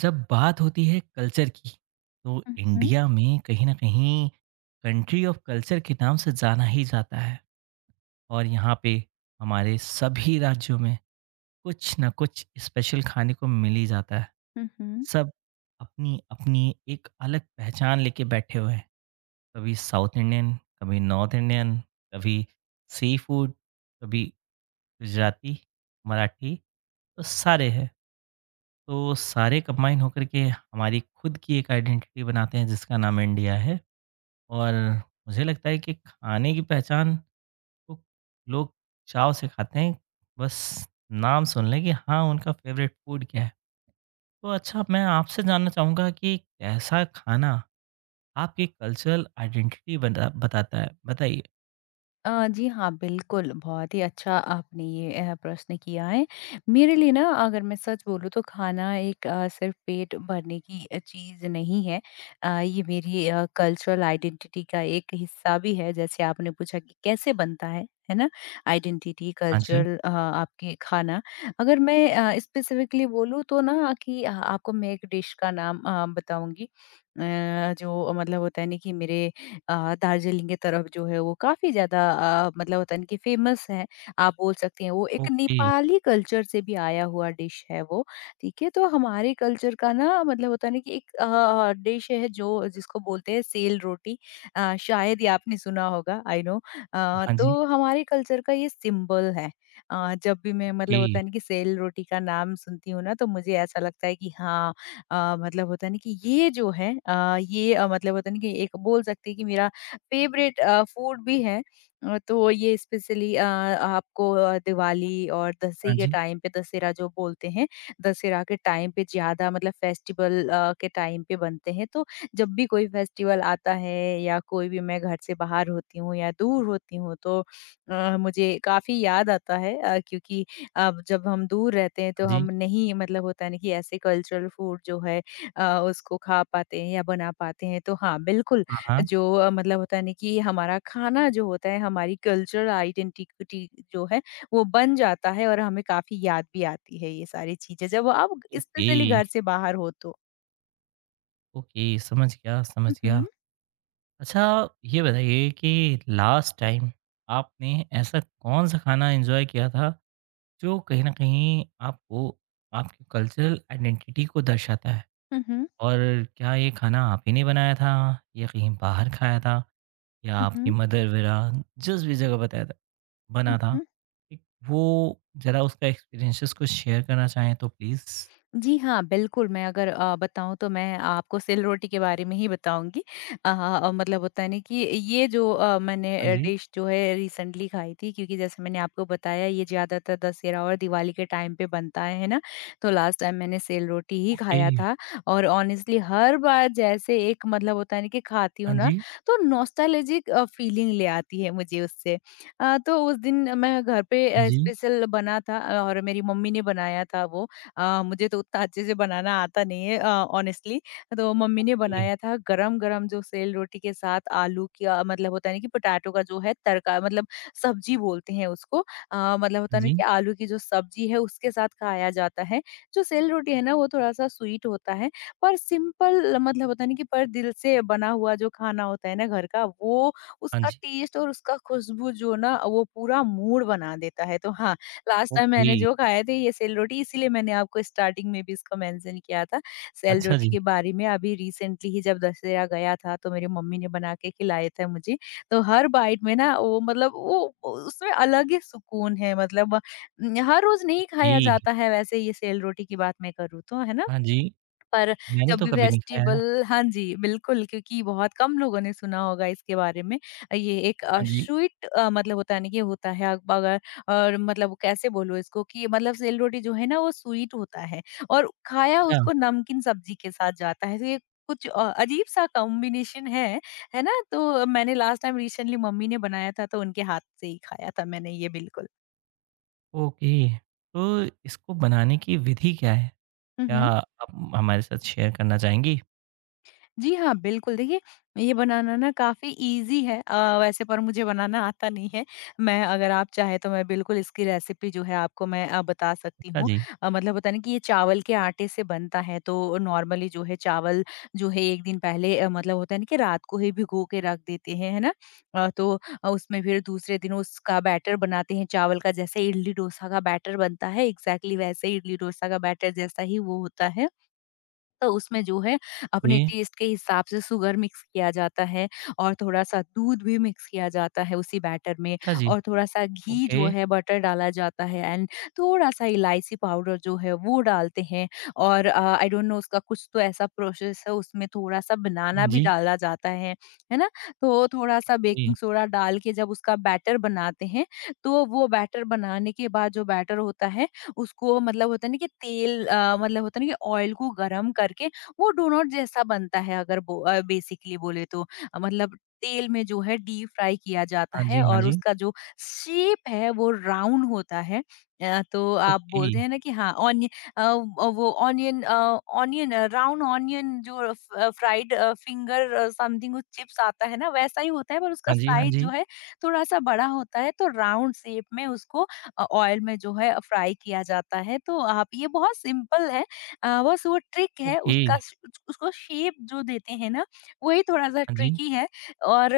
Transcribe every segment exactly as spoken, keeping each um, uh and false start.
जब बात होती है कल्चर की, तो मम्, इंडिया में कहीं ना कहीं कंट्री ऑफ कल्चर के नाम से जाना ही जाता है। और यहाँ पे हमारे सभी राज्यों में कुछ ना कुछ स्पेशल खाने को मिल ही जाता है। मम्, सब अपनी अपनी एक अलग पहचान लेके बैठे हुए हैं। कभी साउथ इंडियन, कभी नॉर्थ इंडियन, कभी सी फूड, कभी गुजराती, मराठी, तो सारे हैं। तो सारे कंबाइन होकर के हमारी खुद की एक आइडेंटिटी बनाते हैं जिसका नाम इंडिया है। और मुझे लगता है कि खाने की पहचान को लोग चाव से खाते हैं। बस नाम सुन लें कि हाँ उनका फेवरेट फूड क्या है। तो अच्छा, मैं आपसे जानना चाहूँगा कि कैसा खाना आपकी कल्चरल आइडेंटिटी बता बताता है, बताइए। अ, जी हाँ बिल्कुल बहुत ही अच्छा आपने ये अ, प्रश्न किया है। मेरे लिए ना अगर मैं सच बोलूँ तो खाना एक अ, सिर्फ पेट भरने की अ, चीज़ नहीं है। अ, ये मेरी कल्चरल आइडेंटिटी का एक हिस्सा भी है, जैसे आपने पूछा कि कैसे बनता है है ना? आइडेंटिटी हाँ जी। कल्चरल आपके खाना। अगर मैं स्पेसिफिकली बोलूँ तो ना कि अ, आपको मैं एक डिश का नाम अ, बताऊंगी अ, जो मतलब होता है ना कि मेरे अ, दार्जिलिंग की तरफ जो है वो काफ़ी ज़्यादा अ, मतलब होता है ना कि फेमस है। आप बोल सकते हैं वो एक ओके। नेपाली कल्चर से भी आया हुआ डिश है वो, ठीक है? तो हमारे कल्चर का ना मतलब होता है ना कि एक अ, डिश है जो जिसको बोलते हैं सेल रोटी। अ, शायद ये आपने सुना होगा, आई नो। अ, हाँ तो जी। हमारे कल्चर का ये सिंबल है। अ, जब भी मैं ओके। मतलब होता है ना कि सेल रोटी का नाम सुनती हूँ ना तो मुझे ऐसा लगता है कि हाँ अ, मतलब होता है ना कि ये जो है अ, ये अ, मतलब होता है ना कि एक बोल सकते हैं कि मेरा फेवरेट अ, फूड भी है। अ, तो ये स्पेशली अ, आपको अ, दिवाली और हाँ दशहरे के जी। टाइम पे दशहरा जो बोलते हैं, दशहरा के टाइम पे ज़्यादा मतलब फेस्टिवल अ, के टाइम पे बनते हैं। तो जब भी कोई फेस्टिवल आता है या कोई भी मैं घर से बाहर होती हूँ या दूर होती हूँ तो अ, मुझे काफ़ी याद आता है अ, क्योंकि अब जब हम दूर रहते हैं तो हाँ जी। हम नहीं मतलब होता है ना कि ऐसे कल्चरल फूड जो है अ, उसको खा पाते हैं या बना पाते हैं। तो हाँ, बिल्कुल हाँ हाँ। जो अ, मतलब होता है ना कि हमारा खाना जो होता है हमारी कल्चरल आइडेंटिटी जो है वो बन जाता है और हमें काफ़ी याद भी आती है ये सारी चीज़ें जब आप ओके। स्पेशली घर से बाहर हो तो। ओके, समझ गया समझ हुँ, गया हुँ। अच्छा, ये बताइए कि लास्ट टाइम आपने ऐसा कौन सा खाना एंजॉय किया था जो कहीं ना कहीं आपको आपकी कल्चरल आइडेंटिटी को दर्शाता है। हुँ, हुँ। और क्या ये खाना आप ही ने बनाया था, या कहीं बाहर खाया था, या हुँ, आपकी हुँ। मदर वगैरह जिस भी जगह बताया था हुँ, बना था। हुँ। एक वो ज़रा उसका एक्सपीरियंसेस कुछ शेयर करना चाहें तो प्लीज़। जी हाँ, बिल्कुल, मैं अगर अ, बताऊँ तो मैं आपको सिलरोटी के बारे में ही बताऊँगी। अ, अ, मतलब होता है ना कि ये जो अ, मैंने हाँ अ, जी। डिश जो है रिसेंटली खाई थी, क्योंकि जैसे मैंने आपको बताया ये ज़्यादातर दशहरा और दिवाली के टाइम पे बनता है, है ना? तो लास्ट टाइम मैंने सिलरोटी ही ओके। खाया था और ऑनेस्टली हर बार जैसे एक मतलब होता है ना कि खाती हूँ हाँ ना, जी। तो नॉस्टैल्जिक अ, फीलिंग ले आती है मुझे उससे। अ, तो उस दिन मैं घर पे हाँ अ, जी। स्पेशल बना था अ, और मेरी मम्मी ने बनाया था वो। अ, मुझे तो उतना अच्छे से बनाना आता नहीं है अ, ऑनेस्टली। तो मम्मी ने ए, बनाया था गरम-गरम, जो सेल रोटी के साथ आलू का मतलब होता है ना कि पोटैटो का जो है तड़का, मतलब सब्जी बोलते हैं उसको। अ, मतलब हाँ होता है ना जी। कि आलू की जो सब्जी है उसके साथ खाया जाता है। जो सेल रोटी है ना वो थोड़ा-सा स्वीट होता है, पर सिंपल मतलब होता है ना कि पर दिल से बना हुआ जो खाना होता है ना घर का, वो हाँ उसका जी। टेस्ट और उसका खुशबू जो ना वो पूरा मूड बना देता है। तो हाँ, लास्ट टाइम ओके। मैंने जो खाए थे ये सेल रोटी, इसीलिए मैंने आपको स्टार्टिंग में भी इसको मेंशन किया था। सेल अच्छा रोटी जी। के बारे में अभी रिसेंटली ही जब दशहरा गया था तो मेरी मम्मी ने बना के खिलाया था मुझे। तो हर बाइट में ना वो मतलब वो उसमें अलग ही सुकून है, मतलब उम, हर रोज़ नहीं ए। खाया जाता है वैसे ये, सेल रोटी की बात मैं करूँ तो, है ना? हाँ जी, पर मैंने जब तो भी कभी नहीं खाया। फेस्टिवल, हाँ जी, बिल्कुल, क्योंकि बहुत कम लोगों ने सुना होगा इसके बारे में। ये एक हाँ अ, जी। स्वीट अ, मतलब होता है ना, ये होता है अब अगर और मतलब कैसे बोलूँ इसको कि मतलब सेल रोटी जो है ना वो स्वीट होता है और खाया अच्छा। उसको नमकीन सब्जी के साथ जाता है। तो ये कुछ अ, अजीब-सा कॉम्बिनेशन है, है ना? तो मैंने लास्ट टाइम रिसेंटली मम्मी ने बनाया था तो उनके हाथ से ही खाया था मैंने, ये बिल्कुल। ओके। तो इसको बनाने की विधि क्या है? हुँ, क्या हुँ। आप हमारे साथ शेयर करना चाहेंगी? जी हाँ, बिल्कुल। देखिए, ये बनाना ना काफ़ी ईज़ी है अ, वैसे, पर मुझे बनाना आता नहीं है। मैं, अगर आप चाहें तो मैं बिल्कुल इसकी रेसिपी जो है आपको मैं अ, बता सकती अच्छा हूँ। जी। अ, मतलब होता है ना कि ये चावल के आटे से बनता है तो नॉर्मली जो है चावल जो है एक दिन पहले अ, मतलब होता है ना कि रात को ही भिगो के रख देते हैं, है ना? अ, तो अ, उसमें फिर दूसरे दिन उसका बैटर बनाते हैं चावल का, जैसे इडली डोसा का बैटर बनता है, एग्ज़ैक्टली वैसे ही इडली डोसा का बैटर जैसा ही वो होता है। तो उसमें जो है अपने ओके। टेस्ट के हिसाब से शुगर मिक्स किया जाता है और थोड़ा-सा दूध भी मिक्स किया जाता है उसी बैटर में, अच्छा जी। और थोड़ा-सा घी ओके। जो है बटर डाला जाता है, एंड थोड़ा-सा इलायची पाउडर जो है वो डालते हैं। और अ, आई डोंट नो, उसका कुछ तो ऐसा प्रोसेस है, उसमें थोड़ा-सा बनाना हाँ भी जी। डाला जाता है, है ना? तो थोड़ा-सा ओके। बेकिंग सोडा डाल के जब उसका बैटर बनाते हैं, तो वो बैटर बनाने के बाद जो बैटर होता है उसको मतलब होता है ना कि तेल अ, मतलब होता है ना कि ऑयल को गर्म करके वो डोनट जैसा बनता है, अगर बो, बेसिकली बोले तो अ, मतलब तेल में जो है डीप फ्राई किया जाता हाँ जी, है हाँ और जी। उसका जो शेप है वो राउंड होता है। अ, तो आप ओके। बोलते हैं ना कि हाँ ऑनियन, अ, अ, वो ऑनियन, ऑनियन राउंड ऑनियन जो फ्राइड फिंगर समथिंग चिप्स आता है ना वैसा ही होता है, पर उसका हाँ जी, हाँ साइज जी। जो है थोड़ा सा बड़ा होता है। तो राउंड शेप में उसको अ, ऑयल में जो है फ्राई किया जाता है। तो आप, ये बहुत सिंपल है। अ, बस वो ट्रिक है, ओके। उसका श उसको शेप जो देते हैं ना, वही थोड़ा-सा हाँ जी, ट्रिकी है। और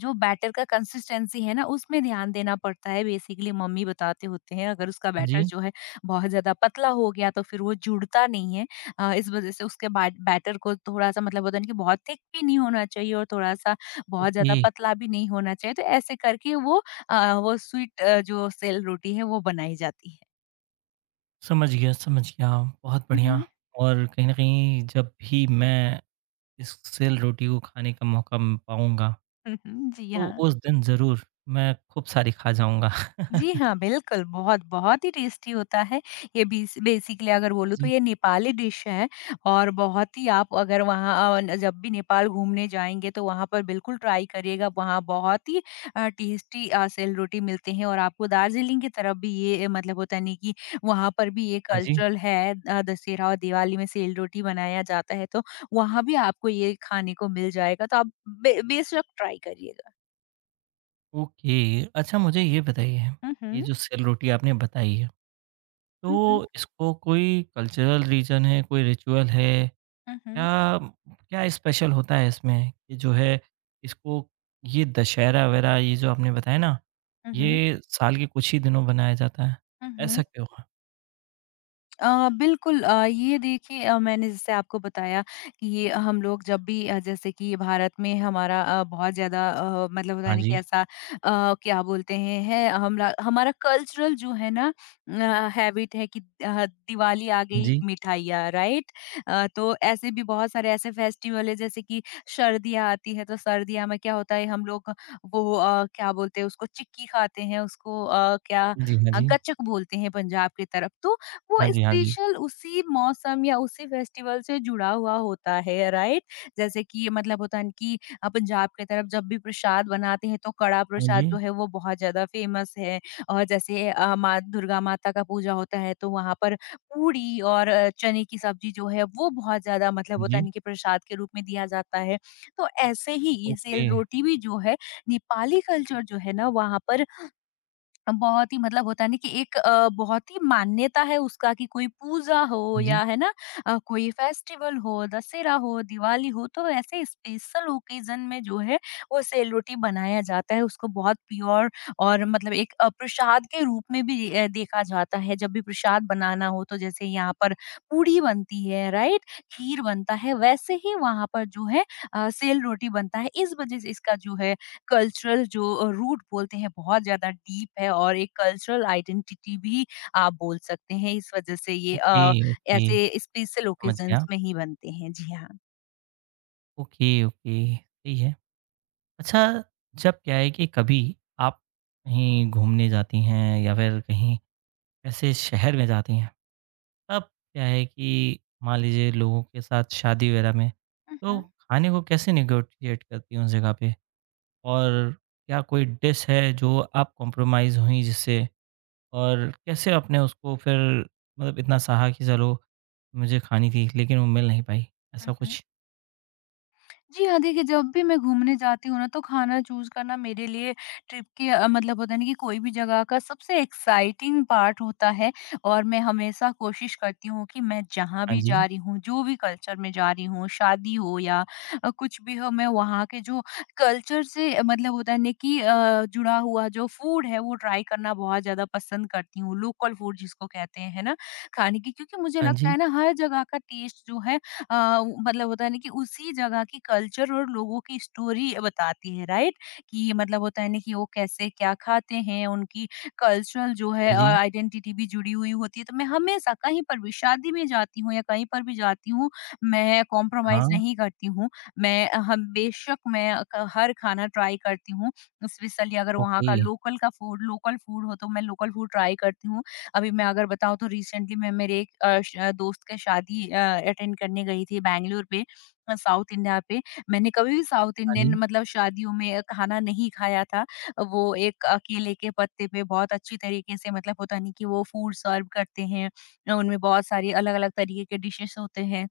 जो बैटर का कंसिस्टेंसी है ना, उसमें ध्यान देना पड़ता है, बेसिकली मम्मी बताते होते हैं, अगर उसका हाँ बैटर जी। जो है बहुत ज़्यादा पतला हो गया तो फिर वो जुड़ता नहीं है। अ, इस वज़ह से उसके बाट बैटर को थोड़ा-सा मतलब होता है ना कि बहुत थिक भी नहीं होना चाहिए और थोड़ा-सा बहुत ओके। ज़्यादा पतला भी नहीं होना चाहिए, तो ऐसे करके वो अ, वो स्वीट अ, जो सेल रोटी है वो बनाई जाती है। समझ गया, समझ गया, बहुत हुँ, बढ़िया। हुँ। और कहीं न कहीं जब भी मैं इस सेल रोटी को खाने का मौका म पाऊँगा, हुँ, हुँ। जी, तो हाँ। उस दिन ज़रूर मैं खूब सारी खा जाऊँगा। जी हाँ, बिल्कुल, बहुत, बहुत ही टेस्टी होता है। ये बीस बेसिकली अगर बोलूँ तो ये नेपाली डिश है, और बहुत ही आप अगर वहाँ अ, न- जब भी नेपाल घूमने जाएँगे तो वहाँ पर बिल्कुल ट्राई करिएगा। वहाँ बहुत ही अ, टेस्टी अ, सेलरोटी मिलते हैं, और आपको दार्जिलिंग की तरफ भी ये अ, मतलब होता है नहीं कि वहाँ पर भी ये हाँ जी। कल्चरल है, अ, दशहरा और दिवाली में सेलरोटी बनाया जाता है, तो वहाँ भी आपको ये खाने को मिल जाएगा, तो आप बे बेशक ट्राई करिएगा। ओके, अच्छा मुझे ये बताइए, हुँ, ये हुँ। जो सेल रोटी आपने बताई है, हुँ, हुँ। तो इसको कोई कल्चरल रीज़न है, कोई रिचुअल है? हुँ, हुँ। क्या क्या स्पेशल होता है इसमें कि जो है इसको, ये दशहरा वगैरह ये जो आपने बताया ना, हुँ, हुँ। ये साल के कुछ ही दिनों बनाया जाता है, हुँ, हुँ। ऐसा क्यों है? अ, बिल्कुल अ, ये देखिए, अ, मैंने जैसे आपको बताया कि ये हम लोग जब भी अ, जैसे कि भारत में हमारा अ, बहुत ज़्यादा अ, मतलब होता हाँ है ना कि जी, ऐसा अ, क्या बोलते हैं, है हमरा हमारा कल्चरल जो है ना हैबिट है कि अ, दिवाली आ हाँ गई जी, मिठाइयाँ, राइट? अ, तो ऐसे भी बहुत सारे ऐसे फेस्टिवल है, जैसे कि सर्दियाँ आती है तो सर्दियाँ में क्या होता है, हम लोग वो अ, क्या बोलते हैं उसको चिक्की खाते हैं, उसको अ, क्या हाँ जी, हाँ अ, जी, गच्चक बोलते हैं पंजाब की तरफ। तो वो हाँ जी, हाँ जी, स्पेशल उसी मौसम या उसी फेस्टिवल से जुड़ा हुआ होता है, राइट? जैसे कि मतलब होता है ना कि अ, पंजाब की तरफ जब भी प्रसाद बनाते हैं तो कड़ा हाँ प्रसाद जी, जो है वो बहुत ज्यादा फेमस है। और जैसे अ, माँ दुर्गा माता का पूजा होता है तो वहां पर पूरी और अ, चने की सब्जी जो है वो बहुत ज्यादा मतलब हाँ होता है जी। ना कि प्रसाद के रूप में दिया जाता है। तो ऐसे ही ये ओके, सेल रोटी भी जो है नेपाली कल्चर जो है ना वहाँ पर बहुत ही मतलब होता है ना कि एक अ, बहुत ही मान्यता है उसका कि कोई पूजा हो हाँ जी। या है ना अ, कोई फेस्टिवल हो, दशहरा हो, दिवाली हो तो ऐसे स्पेशल ओकेजन में जो है वो सेलोटी बनाया जाता है। उसको बहुत प्योर और मतलब एक अ, प्रसाद के रूप में भी अ, देखा जाता है। जब भी प्रसाद बनाना हो तो जैसे यहाँ पर पूड़ी बनती है, राइट? खीर बनता है वैसे ही वहाँ पर जो है अ, सेलरोटी बनता है। इस वज़ह से इसका जो है कल्चरल जो अ, रूट बोलते हैं बहुत ज़्यादा डीप है और एक कल्चरल आइडेंटिटी भी आप बोल सकते हैं। इस वज़ह से ये ओके, अ, ओके, ऐसे स्पेशल समझ ओकेज़न्स गया। में ही बनते हैं। जी हाँ। ओके, ओके, सही है। अच्छा, जब क्या है कि कभी आप कहीं घूमने जाती हैं या फिर कहीं ऐसे शहर में जाती हैं, तब क्या है कि मान लीजिए लोगों के साथ शादी वगैरह में, हुँ, तो हुँ। खाने को कैसे नेगोशिएट करती हैं उस जगह पे? और क्या कोई डिश है जो आप कॉम्प्रोमाइज़ हुई जिससे? और कैसे आपने उसको फिर, मतलब इतना सहा कि चलो मुझे खानी थी लेकिन वो मिल नहीं पाई, हुँ, ऐसा हुँ। कुछ? जी हाँ, देखिए जब भी मैं घूमने जाती हूँ ना तो खाना चूज़ करना मेरे लिए ट्रिप के अ, मतलब होता है ना कि कोई भी जगह का सबसे एक्साइटिंग पार्ट होता है। और मैं हमेशा कोशिश करती हूँ कि मैं जहाँ हाँ भी जी, जा रही हूँ, जो भी कल्चर में जा रही हूँ, शादी हो या अ, कुछ भी हो मैं वहाँ के जो कल्चर से अ, मतलब होता है ना कि अ, जुड़ा हुआ जो फूड है वो ट्राई करना बहुत ज़्यादा पसंद करती हूँ। लोकल फूड जिसको कहते हैं, है ना? खाने की, क्योंकि मुझे हाँ लगता जी, है ना हर जगह का टेस्ट जो है अ, मतलब होता है ना कि उसी जगह की कल्चर और लोगों की स्टोरी बताती है, राइट? कि मतलब होता है ना कि वो कैसे क्या खाते हैं, उनकी कल्चरल जो हाँ है और जी, आइडेंटिटी भी जुड़ी हुई होती है। तो मैं हमेशा कहीं पर भी शादी में जाती हूँ या कहीं पर भी जाती हूँ, मैं कॉम्प्रोमाइज हाँ। नहीं करती हूँ। मैं अ, हम बेशक मैं क- हर खाना ट्राई करती हूँ। स्पेशली अगर वहाँ ओके। का लोकल का फूड लोकल फूड हो तो मैं लोकल फूड ट्राई करती हूँ। अभी मैं अगर बताऊँ तो रिसेंटली मैं मेरे एक अ, श अ, दोस्त का शादी अ, अटेंड करने गई थी बैंगलोर पे, अ, साउथ इंडिया पे। मैंने कभी भी साउथ हाँ जी, इंडियन मतलब शादियों में अ, खाना नहीं खाया था। वो एक अ, केले के पत्ते पे बहुत अच्छी तरीके से मतलब होता नहीं कि वो फूड सर्व करते हैं। अ, उनमें बहुत सारी अलग-अलग तरीके के डिशेज़ होते हैं।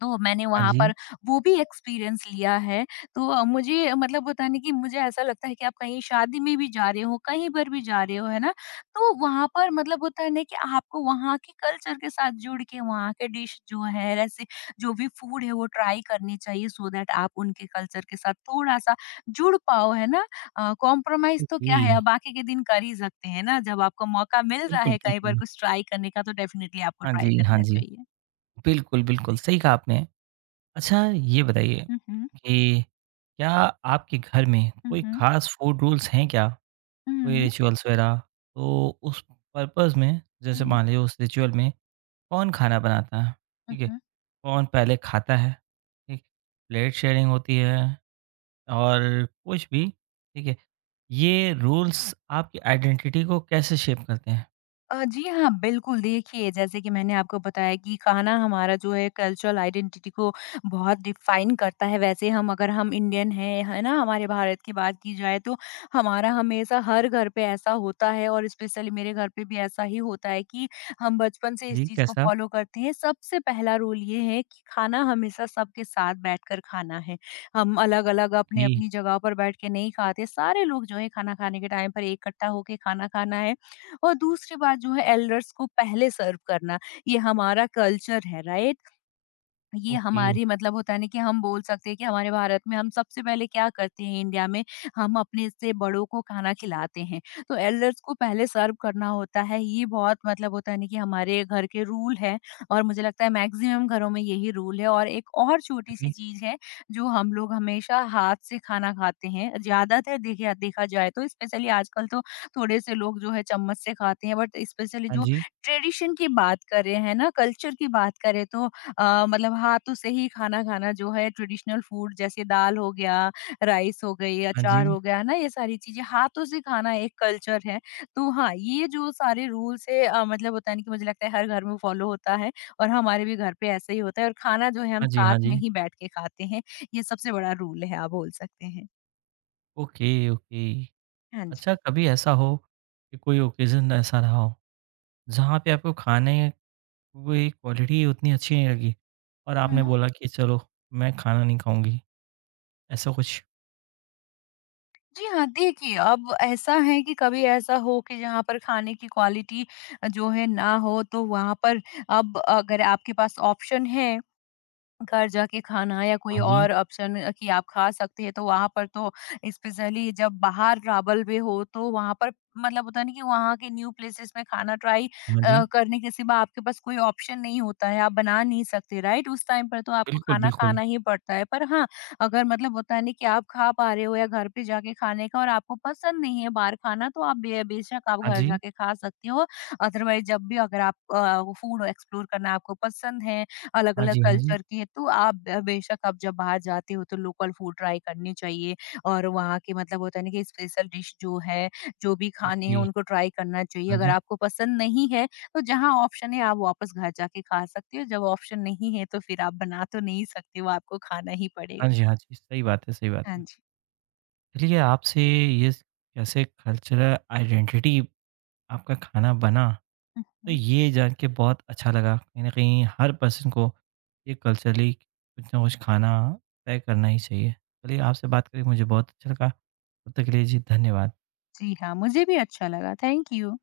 तो मैंने हाँ वहाँ जी। पर वो भी एक्सपीरियंस लिया है। तो अ, मुझे मतलब होता है ना कि मुझे ऐसा लगता है कि आप कहीं शादी में भी जा रहे हो, कहीं पर भी जा रहे हो, है ना? तो वहाँ पर मतलब होता है ना कि आपको वहाँ के कल्चर के साथ जुड़ के वहाँ के डिश जो है, रेसि जो भी फूड है वो ट्राई करनी चाहिए, सो दैट आप उनके कल्चर के साथ थोड़ा-सा जुड़ पाओ, है ना? अ, कॉम्प्रोमाइज़ तो ओके, क्या है, आप बाकी के दिन कर ही सकते हैं ना, जब आपको मौका मिल रहा बिल्कुल, है कहीं पर बिल्कुल। कुछ ट्राई करने का तो डेफिनिटली आपको हाँ ट्राई जी, हाँ करना जी। चाहिए। बिल्कुल, बिल्कुल, सही कहा आपने। अच्छा ये बताइए हुँ, हुँ। कि क्या आपके घर में हुँ, कोई हुँ। ख़ास फूड रूल्स हैं क्या? कोई Mhm, रिचुअल्स वग़ैरह? तो उस पर्पज़ में, जैसे mhm, मान लीजिए उस रिचुअल में, कौन खाना बनाता है? ठीक है? mhm. कौन पहले खाता है? ठीक? प्लेट शेयरिंग होती है और कुछ भी, ठीक है? ये रूल्स आपकी आइडेंटिटी को कैसे शेप करते हैं? अ, जी हाँ, बिल्कुल। देखिए, जैसे कि मैंने आपको बताया कि खाना हमारा जो है कल्चरल आइडेंटिटी को बहुत डिफ़ाइन करता है। वैसे हम अगर हम इंडियन हैं, है ना? हमारे भारत की बात की जाए तो हमारा हमेशा हर घर पे ऐसा होता है, और स्पेशली मेरे घर पे भी ऐसा ही होता है कि हम बचपन से इस जी, चीज़ को कैसा? फ़ॉलो करते हैं। सबसे पहला रूल ये है कि खाना हमेशा सबके साथ बैठकर खाना है। हम अलग-अलग ओके, अपनी-अपनी जगह पर बैठ के नहीं खाते। सारे लोग जो है खाना खाने के टाइम पर इकट्ठा होके खाना खाना है। और दूसरी बात जो है, एल्डर्स को पहले सर्व करना, ये हमारा कल्चर है, राइट? ये ओके। हमारी मतलब होता है ना कि हम बोल सकते हैं कि हमारे भारत में हम सबसे पहले क्या करते हैं, इंडिया में, हम अपने से बड़ों को खाना खिलाते हैं। तो एल्डर्स को पहले सर्व करना होता है, ये बहुत मतलब होता है ना कि हमारे घर के रूल हैं, और मुझे लगता है मैक्सिमम घरों में यही रूल है। और एक और हाँ छोटी-सी जी। चीज़ है, जो हम लोग हमेशा हाथ से खाना खाते हैं। ज़्यादातर देखिए देखा जाए तो स्पेशली आजकल तो थोड़े से लोग जो है चम्मच से खाते हैं, बट स्पेशली हाँ जो जी, ट्रेडिशन की बात करें, है ना, कल्चर की बात करें तो अ, मतलब हाथों से ही खाना खाना जो है ट्रेडिशनल फूड, जैसे दाल हो गया, राइस हो गई, हाँ जी, अचार जी। हो गया, है ना? ये सारी चीज़ें हाथों से खाना एक कल्चर है। तो हाँ, ये जो सारे रूल्स है अ, मतलब होता है ना कि मुझे लगता है हर घर में फॉलो होता है और हमारे भी घर पे ऐसे ही होता है और खाना जो है हम हाँ जी, साथ हाँ में जी। ही बैठ के खाते हैं। ये सबसे बड़ा रूल है आप बोल सकते हैं। Okay, okay. हाँ जी। अच्छा कभी ऐसा हो कि कोई ओकेज़न ऐसा रहा हो, जहाँ पे आपको खाने की क्वालिटी उतनी अच्छी नहीं लगी और आपने हुँ। बोला कि चलो मैं खाना नहीं खाऊँगी, ऐसा कुछ? जी हाँ, देखिए अब ऐसा है कि कभी ऐसा हो कि जहाँ पर खाने की क्वालिटी जो है ना हो तो वहाँ पर, अब अगर आपके पास ऑप्शन है घर जाके खाना या कोई हाँ जी, और ऑप्शन अ, कि आप खा सकते हैं, तो वहाँ पर तो, स्पेशली जब बाहर ट्रैवल भी हो, तो वहाँ पर मतलब होता है ना कि वहाँ के न्यू प्लेसेस में खाना ट्राई हाँ जी। अ, करने के सिवा आपके पास कोई ऑप्शन नहीं होता है, आप बना नहीं सकते, राइट? उस टाइम पर तो आपको बिल्कुल, खाना बिल्कुल। खाना ही पड़ता है। पर हाँ, अगर मतलब होता है ना कि आप खा पा रहे हो या घर पे जाके खाने का और आपको पसंद नहीं है बाहर खाना, तो आप बे बेशक आप हाँ घर जी, जाके खा सकते हो। अदरवाइज़ जब भी अगर आप अ, फूड एक्सप्लोर करना आपको पसंद है, हाँ अलग-अलग जी, हाँ जी। कल्चर की है, तो आप ब बेशक आप जब बाहर जाते हो तो लोकल फूड ट्राई करनी चाहिए और वहाँ के मतलब होता है ना कि स्पेशल डिश जो है, जो भी खाने हैं ओके, उनको ट्राई करना चाहिए। हाँ अगर जी, आपको पसंद नहीं है, तो जहाँ ऑप्शन है आप वापस घर जाके खा सकते हो, जब ऑप्शन नहीं है तो फिर आप बना तो नहीं सकते हो, आपको खाना ही हाँ पड़ेगा। जी, हाँ जी। सही बात है, सही बात हाँ है। जी। चलिए, आपसे ये कैसे कल्चरल आइडेंटिटी आपका खाना बना, हुँ, तो हुँ। ये जान के बहुत अच्छा लगा। कहीं न कहीं हर पर्सन को ये कल्चरली कुछ ना कुछ खाना तय करना ही चाहिए। चलिए, आपसे बात करके मुझे बहुत अच्छा लगा। तब तक के लिए जी धन्यवाद। जी हाँ, मुझे भी अच्छा लगा। Thank you.